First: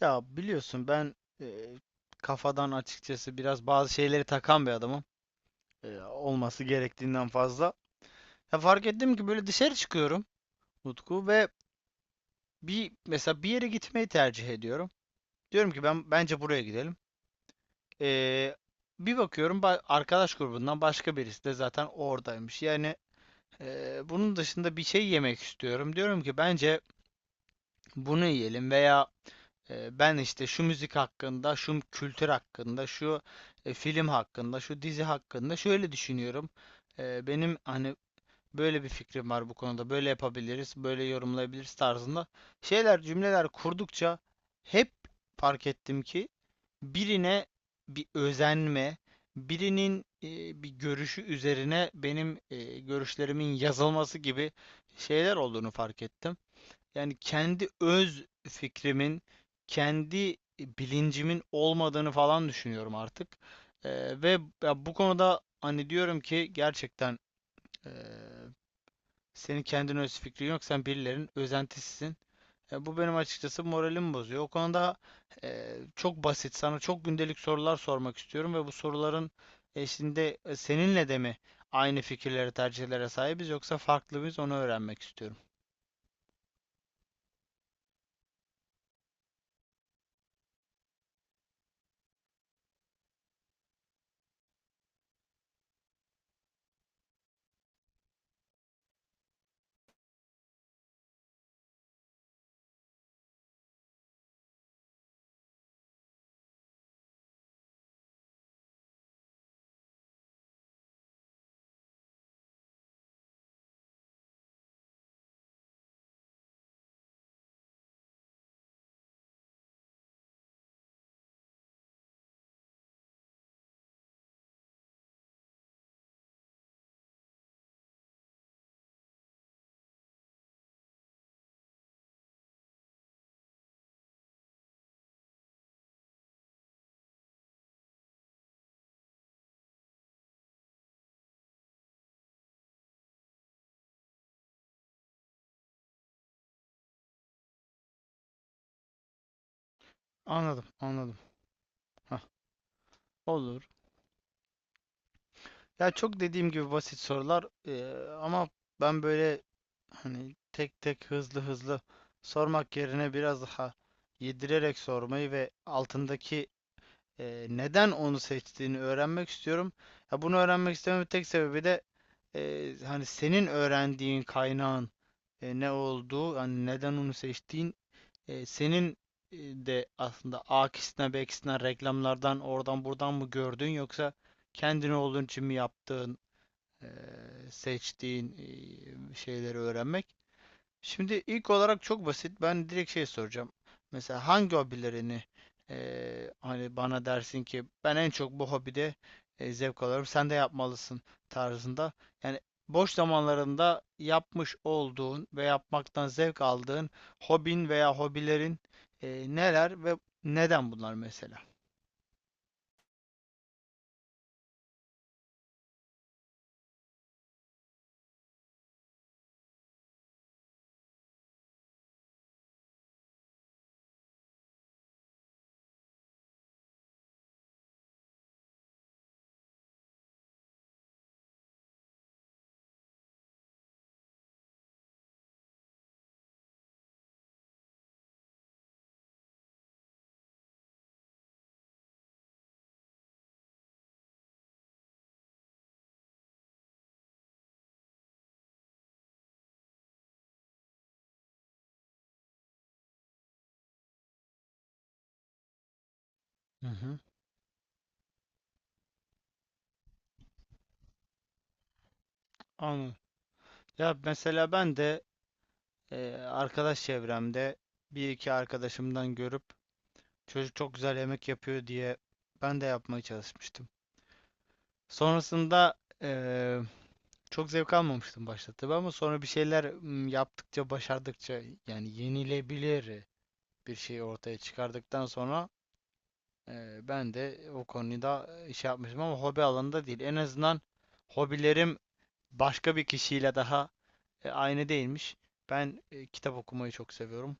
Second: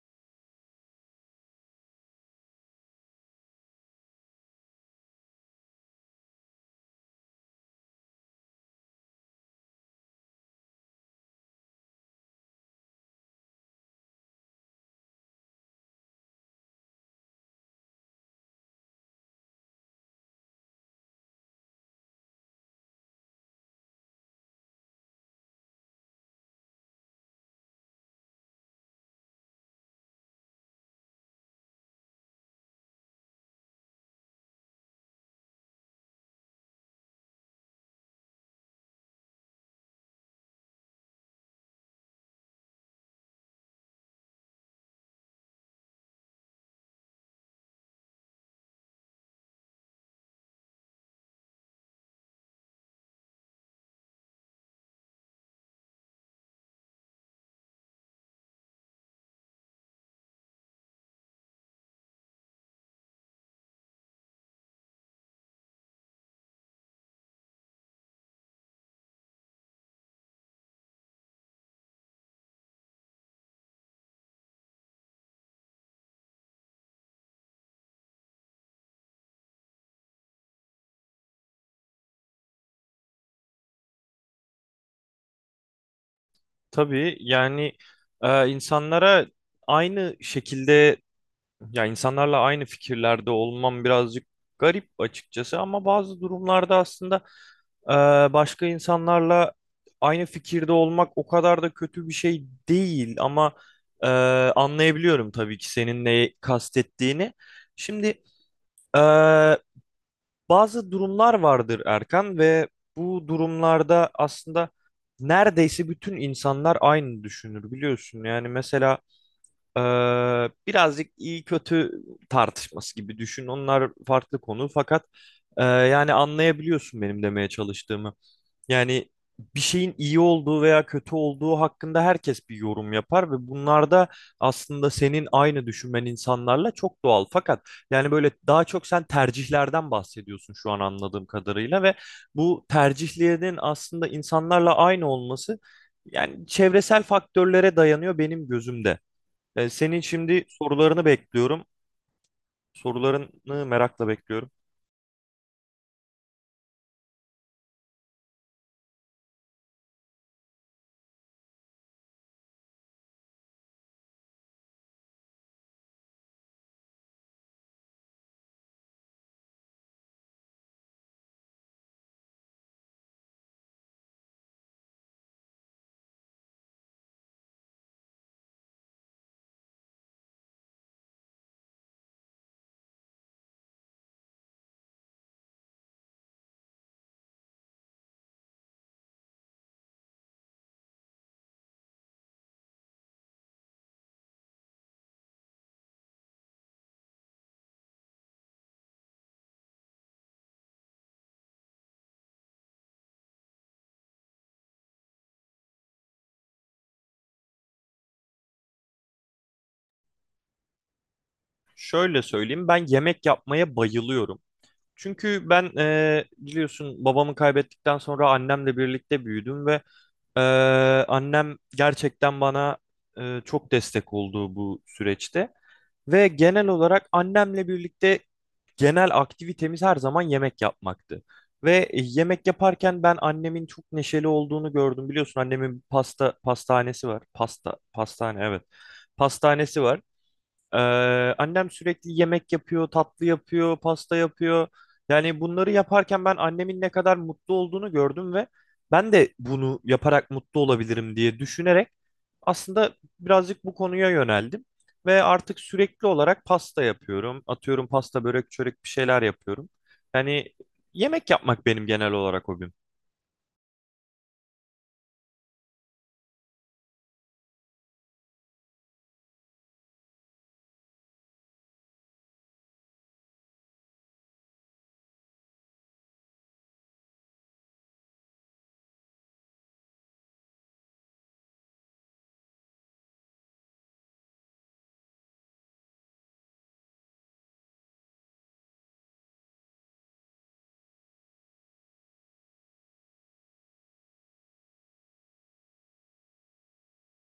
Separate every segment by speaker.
Speaker 1: Ya biliyorsun ben e, kafadan açıkçası biraz bazı şeyleri takan bir adamım. Olması gerektiğinden fazla. Ya fark ettim ki böyle dışarı çıkıyorum Utku ve mesela bir yere gitmeyi tercih ediyorum. Diyorum ki ben bence buraya gidelim. E, Bir bakıyorum arkadaş grubundan başka birisi de zaten oradaymış. Yani bunun dışında bir şey yemek istiyorum. Diyorum ki bence bunu yiyelim veya ben işte şu müzik hakkında, şu kültür hakkında, şu film hakkında, şu dizi hakkında şöyle düşünüyorum. Benim hani böyle bir fikrim var bu konuda. Böyle yapabiliriz, böyle yorumlayabiliriz tarzında şeyler, cümleler kurdukça hep fark ettim ki birine bir özenme, birinin bir görüşü üzerine benim görüşlerimin yazılması gibi şeyler olduğunu fark ettim. Yani kendi öz fikrimin, kendi bilincimin olmadığını falan düşünüyorum artık. Ve ya bu konuda hani diyorum ki gerçekten eee, senin kendin öz fikrin yok, sen birilerinin özentisisin. E, bu benim açıkçası moralimi bozuyor. O konuda çok basit, sana çok gündelik sorular sormak istiyorum ve bu soruların eşliğinde seninle de mi aynı fikirlere, tercihlere sahibiz yoksa farklı mıyız onu öğrenmek istiyorum.
Speaker 2: Tabii yani insanlara aynı şekilde ya insanlarla aynı fikirlerde olmam birazcık garip açıkçası ama bazı durumlarda aslında e, başka insanlarla aynı fikirde olmak o kadar da kötü bir şey değil ama e, anlayabiliyorum tabii ki senin neyi kastettiğini. Şimdi e, bazı durumlar vardır Erkan ve bu durumlarda aslında neredeyse bütün insanlar aynı düşünür biliyorsun. Yani mesela birazcık iyi kötü tartışması gibi düşün. Onlar farklı konu fakat yani anlayabiliyorsun benim demeye çalıştığımı. Yani bir şeyin iyi olduğu veya kötü olduğu hakkında herkes bir yorum yapar ve bunlarda aslında senin aynı düşünmen insanlarla çok doğal. Fakat yani böyle daha çok sen tercihlerden bahsediyorsun şu an anladığım kadarıyla ve bu tercihlerin aslında insanlarla aynı olması yani çevresel faktörlere dayanıyor benim gözümde. Senin şimdi
Speaker 1: Anladım,
Speaker 2: sorularını
Speaker 1: anladım.
Speaker 2: bekliyorum.
Speaker 1: Hah,
Speaker 2: Sorularını
Speaker 1: olur.
Speaker 2: merakla bekliyorum.
Speaker 1: Ya çok dediğim gibi basit sorular, ama ben böyle hani tek tek hızlı hızlı sormak yerine biraz daha yedirerek sormayı ve altındaki neden onu seçtiğini öğrenmek istiyorum. Ya bunu öğrenmek istememin tek sebebi de hani senin öğrendiğin kaynağın ne olduğu, hani neden onu seçtiğin, senin de aslında A'kisinden B'kisinden reklamlardan oradan buradan mı gördün yoksa kendin olduğun için mi yaptığın e, seçtiğin şeyleri öğrenmek. Şimdi ilk olarak çok basit. Ben direkt şey soracağım. Mesela hangi hobilerini hani bana dersin ki ben en çok bu hobide zevk alıyorum. Sen de yapmalısın tarzında. Yani boş zamanlarında yapmış olduğun ve yapmaktan zevk aldığın hobin veya hobilerin neler ve neden bunlar mesela?
Speaker 2: Şöyle söyleyeyim, ben yemek yapmaya bayılıyorum. Çünkü ben biliyorsun, babamı kaybettikten sonra annemle birlikte büyüdüm ve annem gerçekten bana çok destek oldu bu süreçte. Ve genel olarak annemle birlikte genel aktivitemiz her zaman yemek yapmaktı. Ve yemek yaparken ben annemin çok neşeli olduğunu gördüm. Biliyorsun annemin pasta pastanesi var. Pasta pastane, evet. Pastanesi var. Ee, Annem sürekli yemek yapıyor, tatlı yapıyor, pasta yapıyor. Yani bunları yaparken ben annemin ne kadar mutlu olduğunu gördüm ve ben de bunu yaparak mutlu olabilirim diye düşünerek aslında birazcık bu konuya yöneldim. Ve artık sürekli olarak
Speaker 1: Hı
Speaker 2: pasta
Speaker 1: hı.
Speaker 2: yapıyorum. Atıyorum, pasta, börek, çörek bir şeyler yapıyorum. Yani yemek yapmak benim genel olarak hobim.
Speaker 1: Anladım. Ya mesela ben de arkadaş çevremde bir iki arkadaşımdan görüp çocuk çok güzel yemek yapıyor diye ben de yapmaya çalışmıştım. Sonrasında eee, çok zevk almamıştım başta tabii ama sonra bir şeyler yaptıkça, başardıkça yani yenilebilir bir şey ortaya çıkardıktan sonra, ben de o konuda iş yapmıştım ama hobi alanında değil. En azından hobilerim başka bir kişiyle daha aynı değilmiş. Ben kitap okumayı çok seviyorum.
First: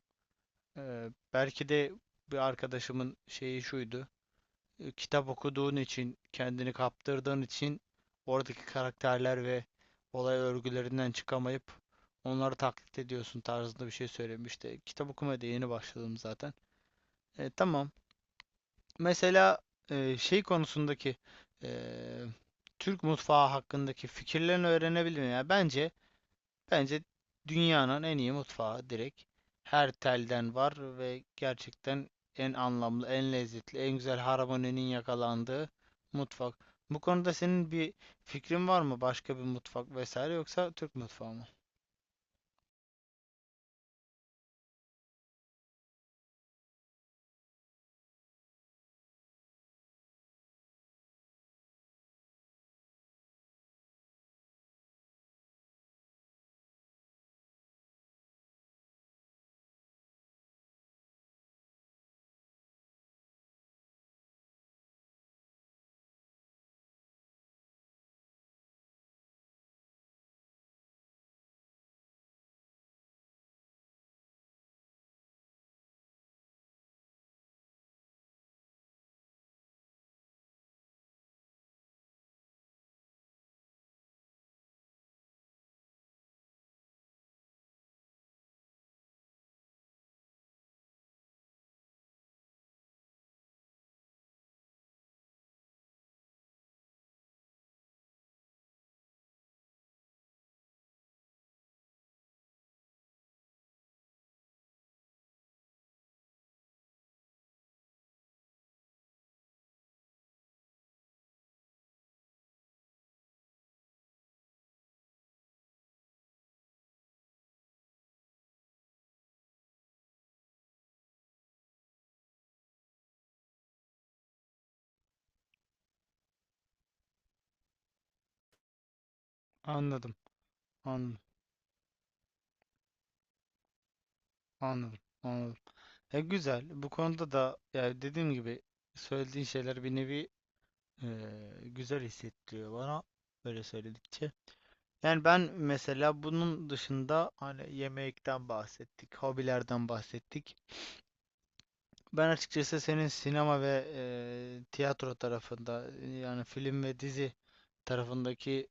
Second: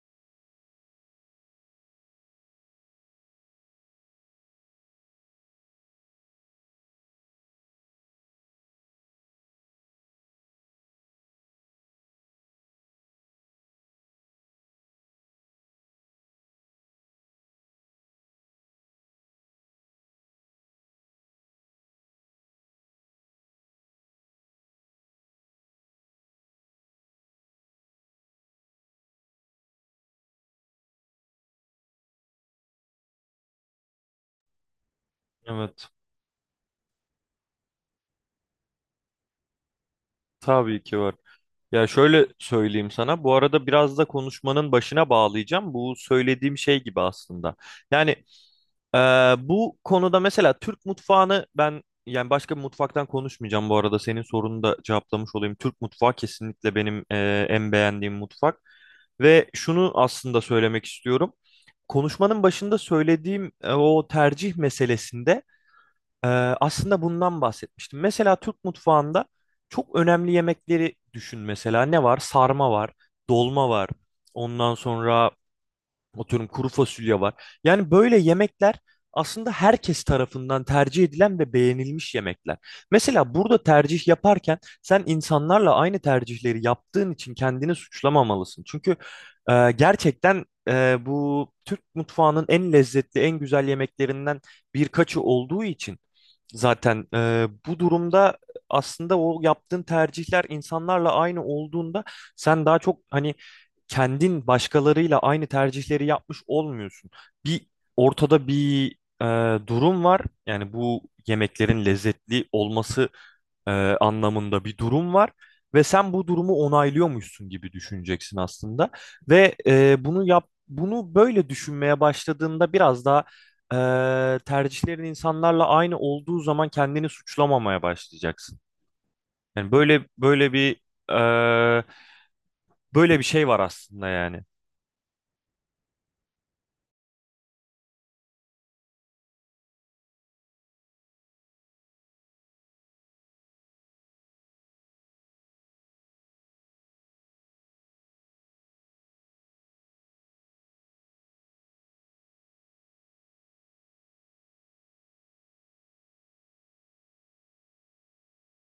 Speaker 1: Belki de bir arkadaşımın şeyi şuydu. E, Kitap okuduğun için, kendini kaptırdığın için oradaki karakterler ve olay örgülerinden çıkamayıp onları taklit ediyorsun tarzında bir şey söylemişti. Kitap okumaya da yeni başladım zaten. E, tamam. Mesela şey konusundaki e, Türk mutfağı hakkındaki fikirlerini öğrenebilirim. Yani bence, dünyanın en iyi mutfağı direkt. Her telden var ve gerçekten en anlamlı, en lezzetli, en güzel harmoninin yakalandığı
Speaker 2: Evet.
Speaker 1: mutfak. Bu konuda senin bir fikrin var mı? Başka bir mutfak vesaire yoksa
Speaker 2: Tabii
Speaker 1: Türk
Speaker 2: ki var.
Speaker 1: mutfağı mı?
Speaker 2: Ya şöyle söyleyeyim sana. Bu arada biraz da konuşmanın başına bağlayacağım. Bu söylediğim şey gibi aslında. Yani e, bu konuda mesela Türk mutfağını ben, yani başka bir mutfaktan konuşmayacağım bu arada. Senin sorunu da cevaplamış olayım. Türk mutfağı kesinlikle benim en beğendiğim mutfak. Ve şunu aslında söylemek istiyorum. Konuşmanın başında söylediğim o tercih meselesinde ee, aslında bundan bahsetmiştim. Mesela Türk mutfağında çok önemli yemekleri düşün mesela. Ne var? Sarma var, dolma var. Ondan sonra, atıyorum, kuru fasulye var. Yani böyle yemekler aslında herkes tarafından tercih edilen ve beğenilmiş yemekler. Mesela burada tercih yaparken sen insanlarla aynı tercihleri yaptığın için kendini suçlamamalısın. Çünkü gerçekten bu Türk mutfağının en lezzetli, en güzel yemeklerinden birkaçı olduğu için, zaten bu durumda aslında o yaptığın tercihler insanlarla aynı olduğunda sen daha çok hani kendin başkalarıyla aynı tercihleri yapmış olmuyorsun. Bir Ortada bir durum var. Yani bu yemeklerin lezzetli olması anlamında bir durum var. Ve sen bu durumu onaylıyormuşsun gibi düşüneceksin aslında. Ve bunu yap, bunu böyle düşünmeye başladığında biraz daha tercihlerin insanlarla aynı olduğu zaman kendini suçlamamaya başlayacaksın. Yani böyle
Speaker 1: Anladım,
Speaker 2: böyle bir
Speaker 1: anladım,
Speaker 2: e, Böyle bir şey var aslında yani.
Speaker 1: anladım, anladım. E güzel. Bu konuda da yani dediğim gibi söylediğin şeyler bir nevi e, güzel hissettiriyor bana böyle söyledikçe. Yani ben mesela bunun dışında hani yemekten bahsettik, hobilerden bahsettik. Ben açıkçası senin sinema ve tiyatro tarafında yani film ve dizi tarafındaki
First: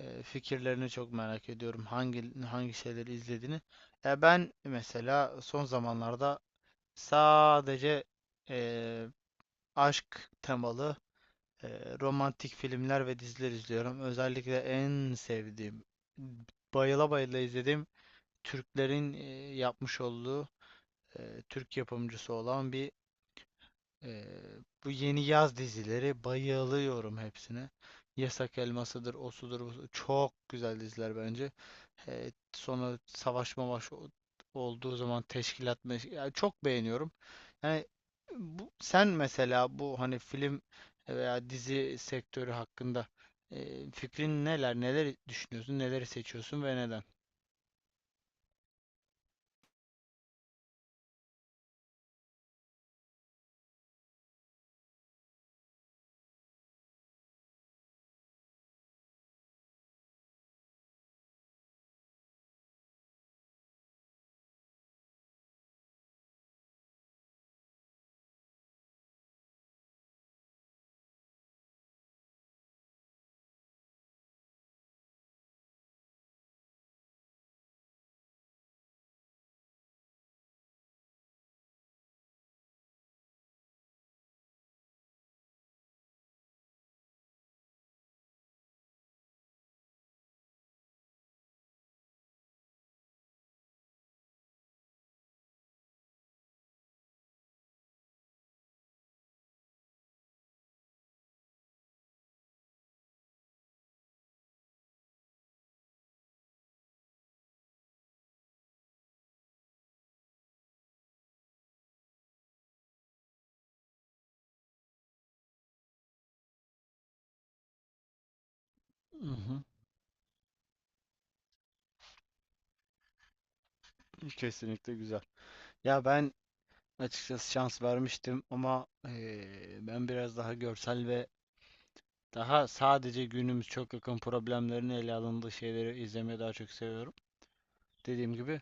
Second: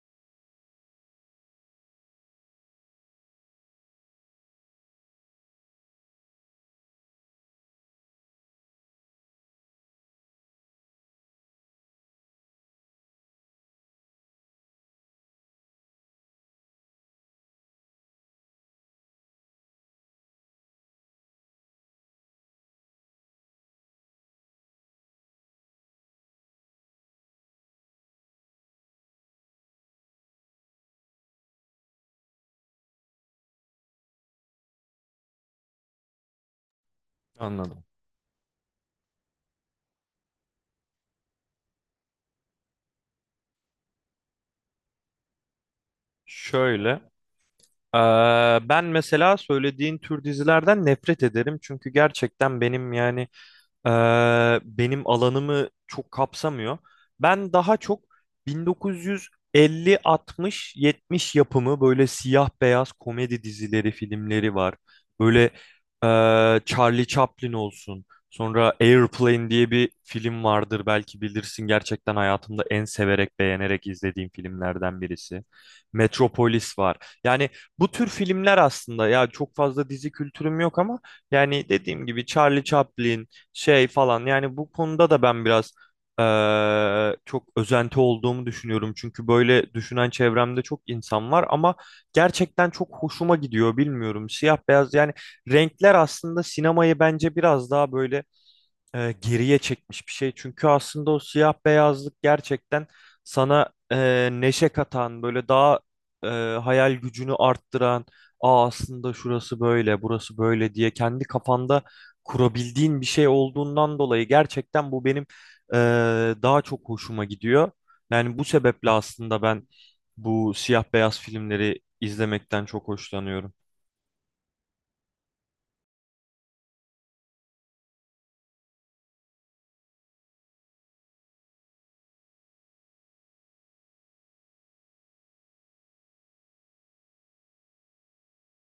Speaker 1: eee, fikirlerini çok merak ediyorum. Hangi şeyleri izlediğini. Ya ben mesela son zamanlarda sadece eee, aşk temalı romantik filmler ve diziler izliyorum. Özellikle en sevdiğim, bayıla bayıla izlediğim Türklerin yapmış olduğu Türk yapımcısı olan bir e, bu yeni yaz dizileri bayılıyorum hepsine. Yasak Elması'dır, Osu'dur, busudur. Çok güzel diziler bence. E, sonra savaş mavaş olduğu zaman teşkilat yani çok beğeniyorum.
Speaker 2: Anladım.
Speaker 1: Yani bu, sen mesela bu hani film veya dizi sektörü hakkında fikrin neler, neler düşünüyorsun, neleri seçiyorsun ve
Speaker 2: Şöyle.
Speaker 1: neden?
Speaker 2: Ben mesela söylediğin tür dizilerden nefret ederim. Çünkü gerçekten benim, yani benim alanımı çok kapsamıyor. Ben daha çok 1950, 60, 70 yapımı, böyle siyah beyaz komedi dizileri, filmleri var. Böyle Charlie Chaplin olsun. Sonra Airplane diye bir film vardır, belki bilirsin. Gerçekten hayatımda en severek, beğenerek izlediğim filmlerden birisi. Metropolis var. Yani bu tür filmler aslında, ya çok fazla dizi kültürüm yok ama yani dediğim gibi Charlie Chaplin, şey falan. Yani bu konuda da ben biraz çok özenti olduğumu düşünüyorum. Çünkü böyle düşünen çevremde çok insan var ama gerçekten çok hoşuma gidiyor, bilmiyorum. Siyah beyaz, yani renkler aslında sinemayı bence biraz daha böyle geriye çekmiş bir şey. Çünkü aslında o siyah beyazlık gerçekten sana neşe katan, böyle daha e, hayal gücünü arttıran, aa, aslında şurası böyle, burası böyle diye kendi kafanda kurabildiğin bir şey olduğundan dolayı gerçekten bu benim e, daha çok hoşuma gidiyor. Yani bu sebeple aslında
Speaker 1: Mhm.
Speaker 2: ben bu siyah beyaz filmleri izlemekten çok hoşlanıyorum.
Speaker 1: Kesinlikle güzel. Ya ben açıkçası şans vermiştim ama ben biraz daha görsel ve daha sadece günümüz çok yakın problemlerini ele alındığı şeyleri izlemeyi daha çok seviyorum. Dediğim gibi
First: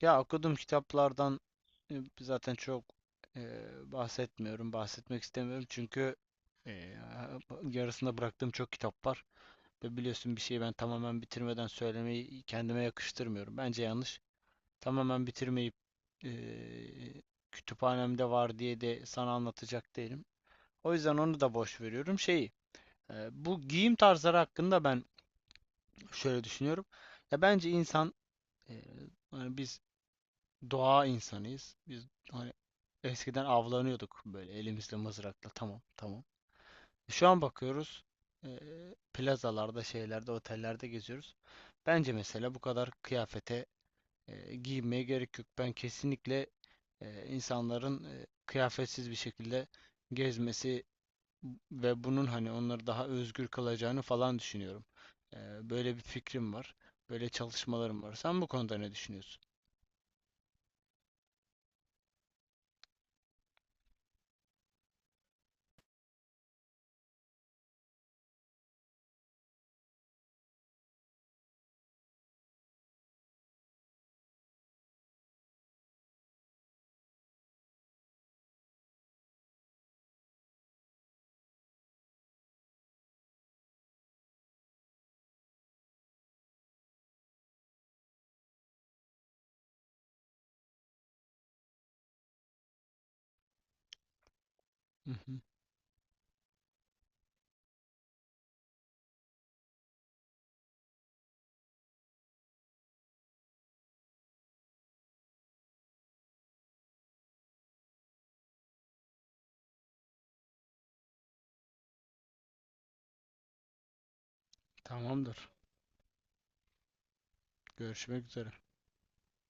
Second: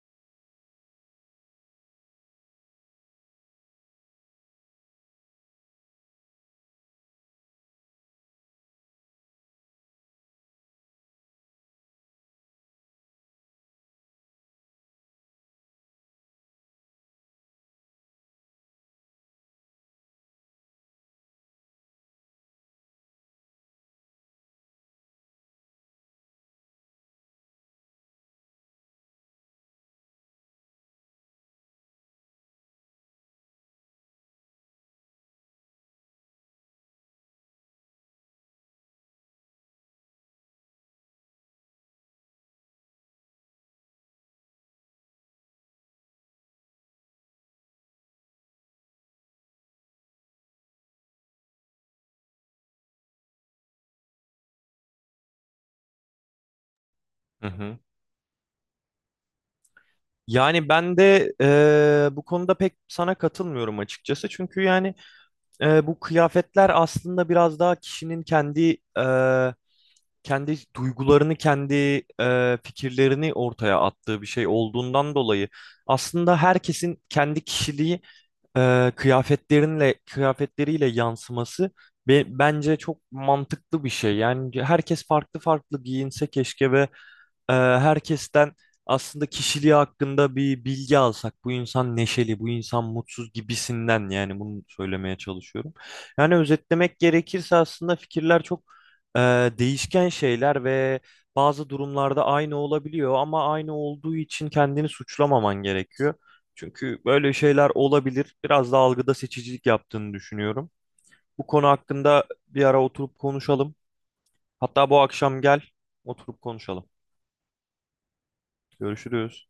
Speaker 1: ya okuduğum kitaplardan zaten çok e, bahsetmiyorum, bahsetmek istemiyorum çünkü e, yarısında bıraktığım çok kitap var ve biliyorsun bir şeyi ben tamamen bitirmeden söylemeyi kendime yakıştırmıyorum. Bence yanlış tamamen bitirmeyip eee, kütüphanemde var diye de sana anlatacak değilim. O yüzden onu da boş veriyorum. Şeyi, bu giyim tarzları hakkında ben şöyle düşünüyorum. Ya bence insan, eee, hani biz doğa insanıyız. Biz hani eskiden avlanıyorduk böyle elimizle mızrakla. Tamam, tamam. Şu an bakıyoruz. Plazalarda, şeylerde, otellerde geziyoruz. Bence mesela bu kadar kıyafete giyinmeye gerek yok. Ben kesinlikle insanların kıyafetsiz bir şekilde gezmesi ve bunun hani onları daha özgür kılacağını falan düşünüyorum. E, böyle bir fikrim var. Böyle
Speaker 2: Hı hı.
Speaker 1: çalışmalarım var. Sen bu konuda ne düşünüyorsun?
Speaker 2: Yani ben de bu konuda pek sana katılmıyorum açıkçası. Çünkü yani bu kıyafetler aslında biraz daha kişinin kendi kendi duygularını, kendi fikirlerini ortaya attığı bir şey olduğundan dolayı aslında herkesin kendi kişiliği kıyafetleriyle yansıması bence çok mantıklı bir şey. Yani herkes farklı farklı giyinse keşke ve herkesten aslında kişiliği hakkında bir bilgi alsak, bu insan neşeli, bu insan mutsuz gibisinden, yani bunu
Speaker 1: Hı
Speaker 2: söylemeye
Speaker 1: hı.
Speaker 2: çalışıyorum. Yani özetlemek gerekirse aslında fikirler çok e, değişken şeyler ve bazı durumlarda aynı olabiliyor ama aynı olduğu için kendini suçlamaman gerekiyor. Çünkü böyle şeyler olabilir. Biraz da algıda seçicilik yaptığını düşünüyorum. Bu konu hakkında bir ara oturup konuşalım. Hatta bu akşam
Speaker 1: Tamamdır.
Speaker 2: gel, oturup konuşalım.
Speaker 1: Görüşmek üzere.
Speaker 2: Görüşürüz.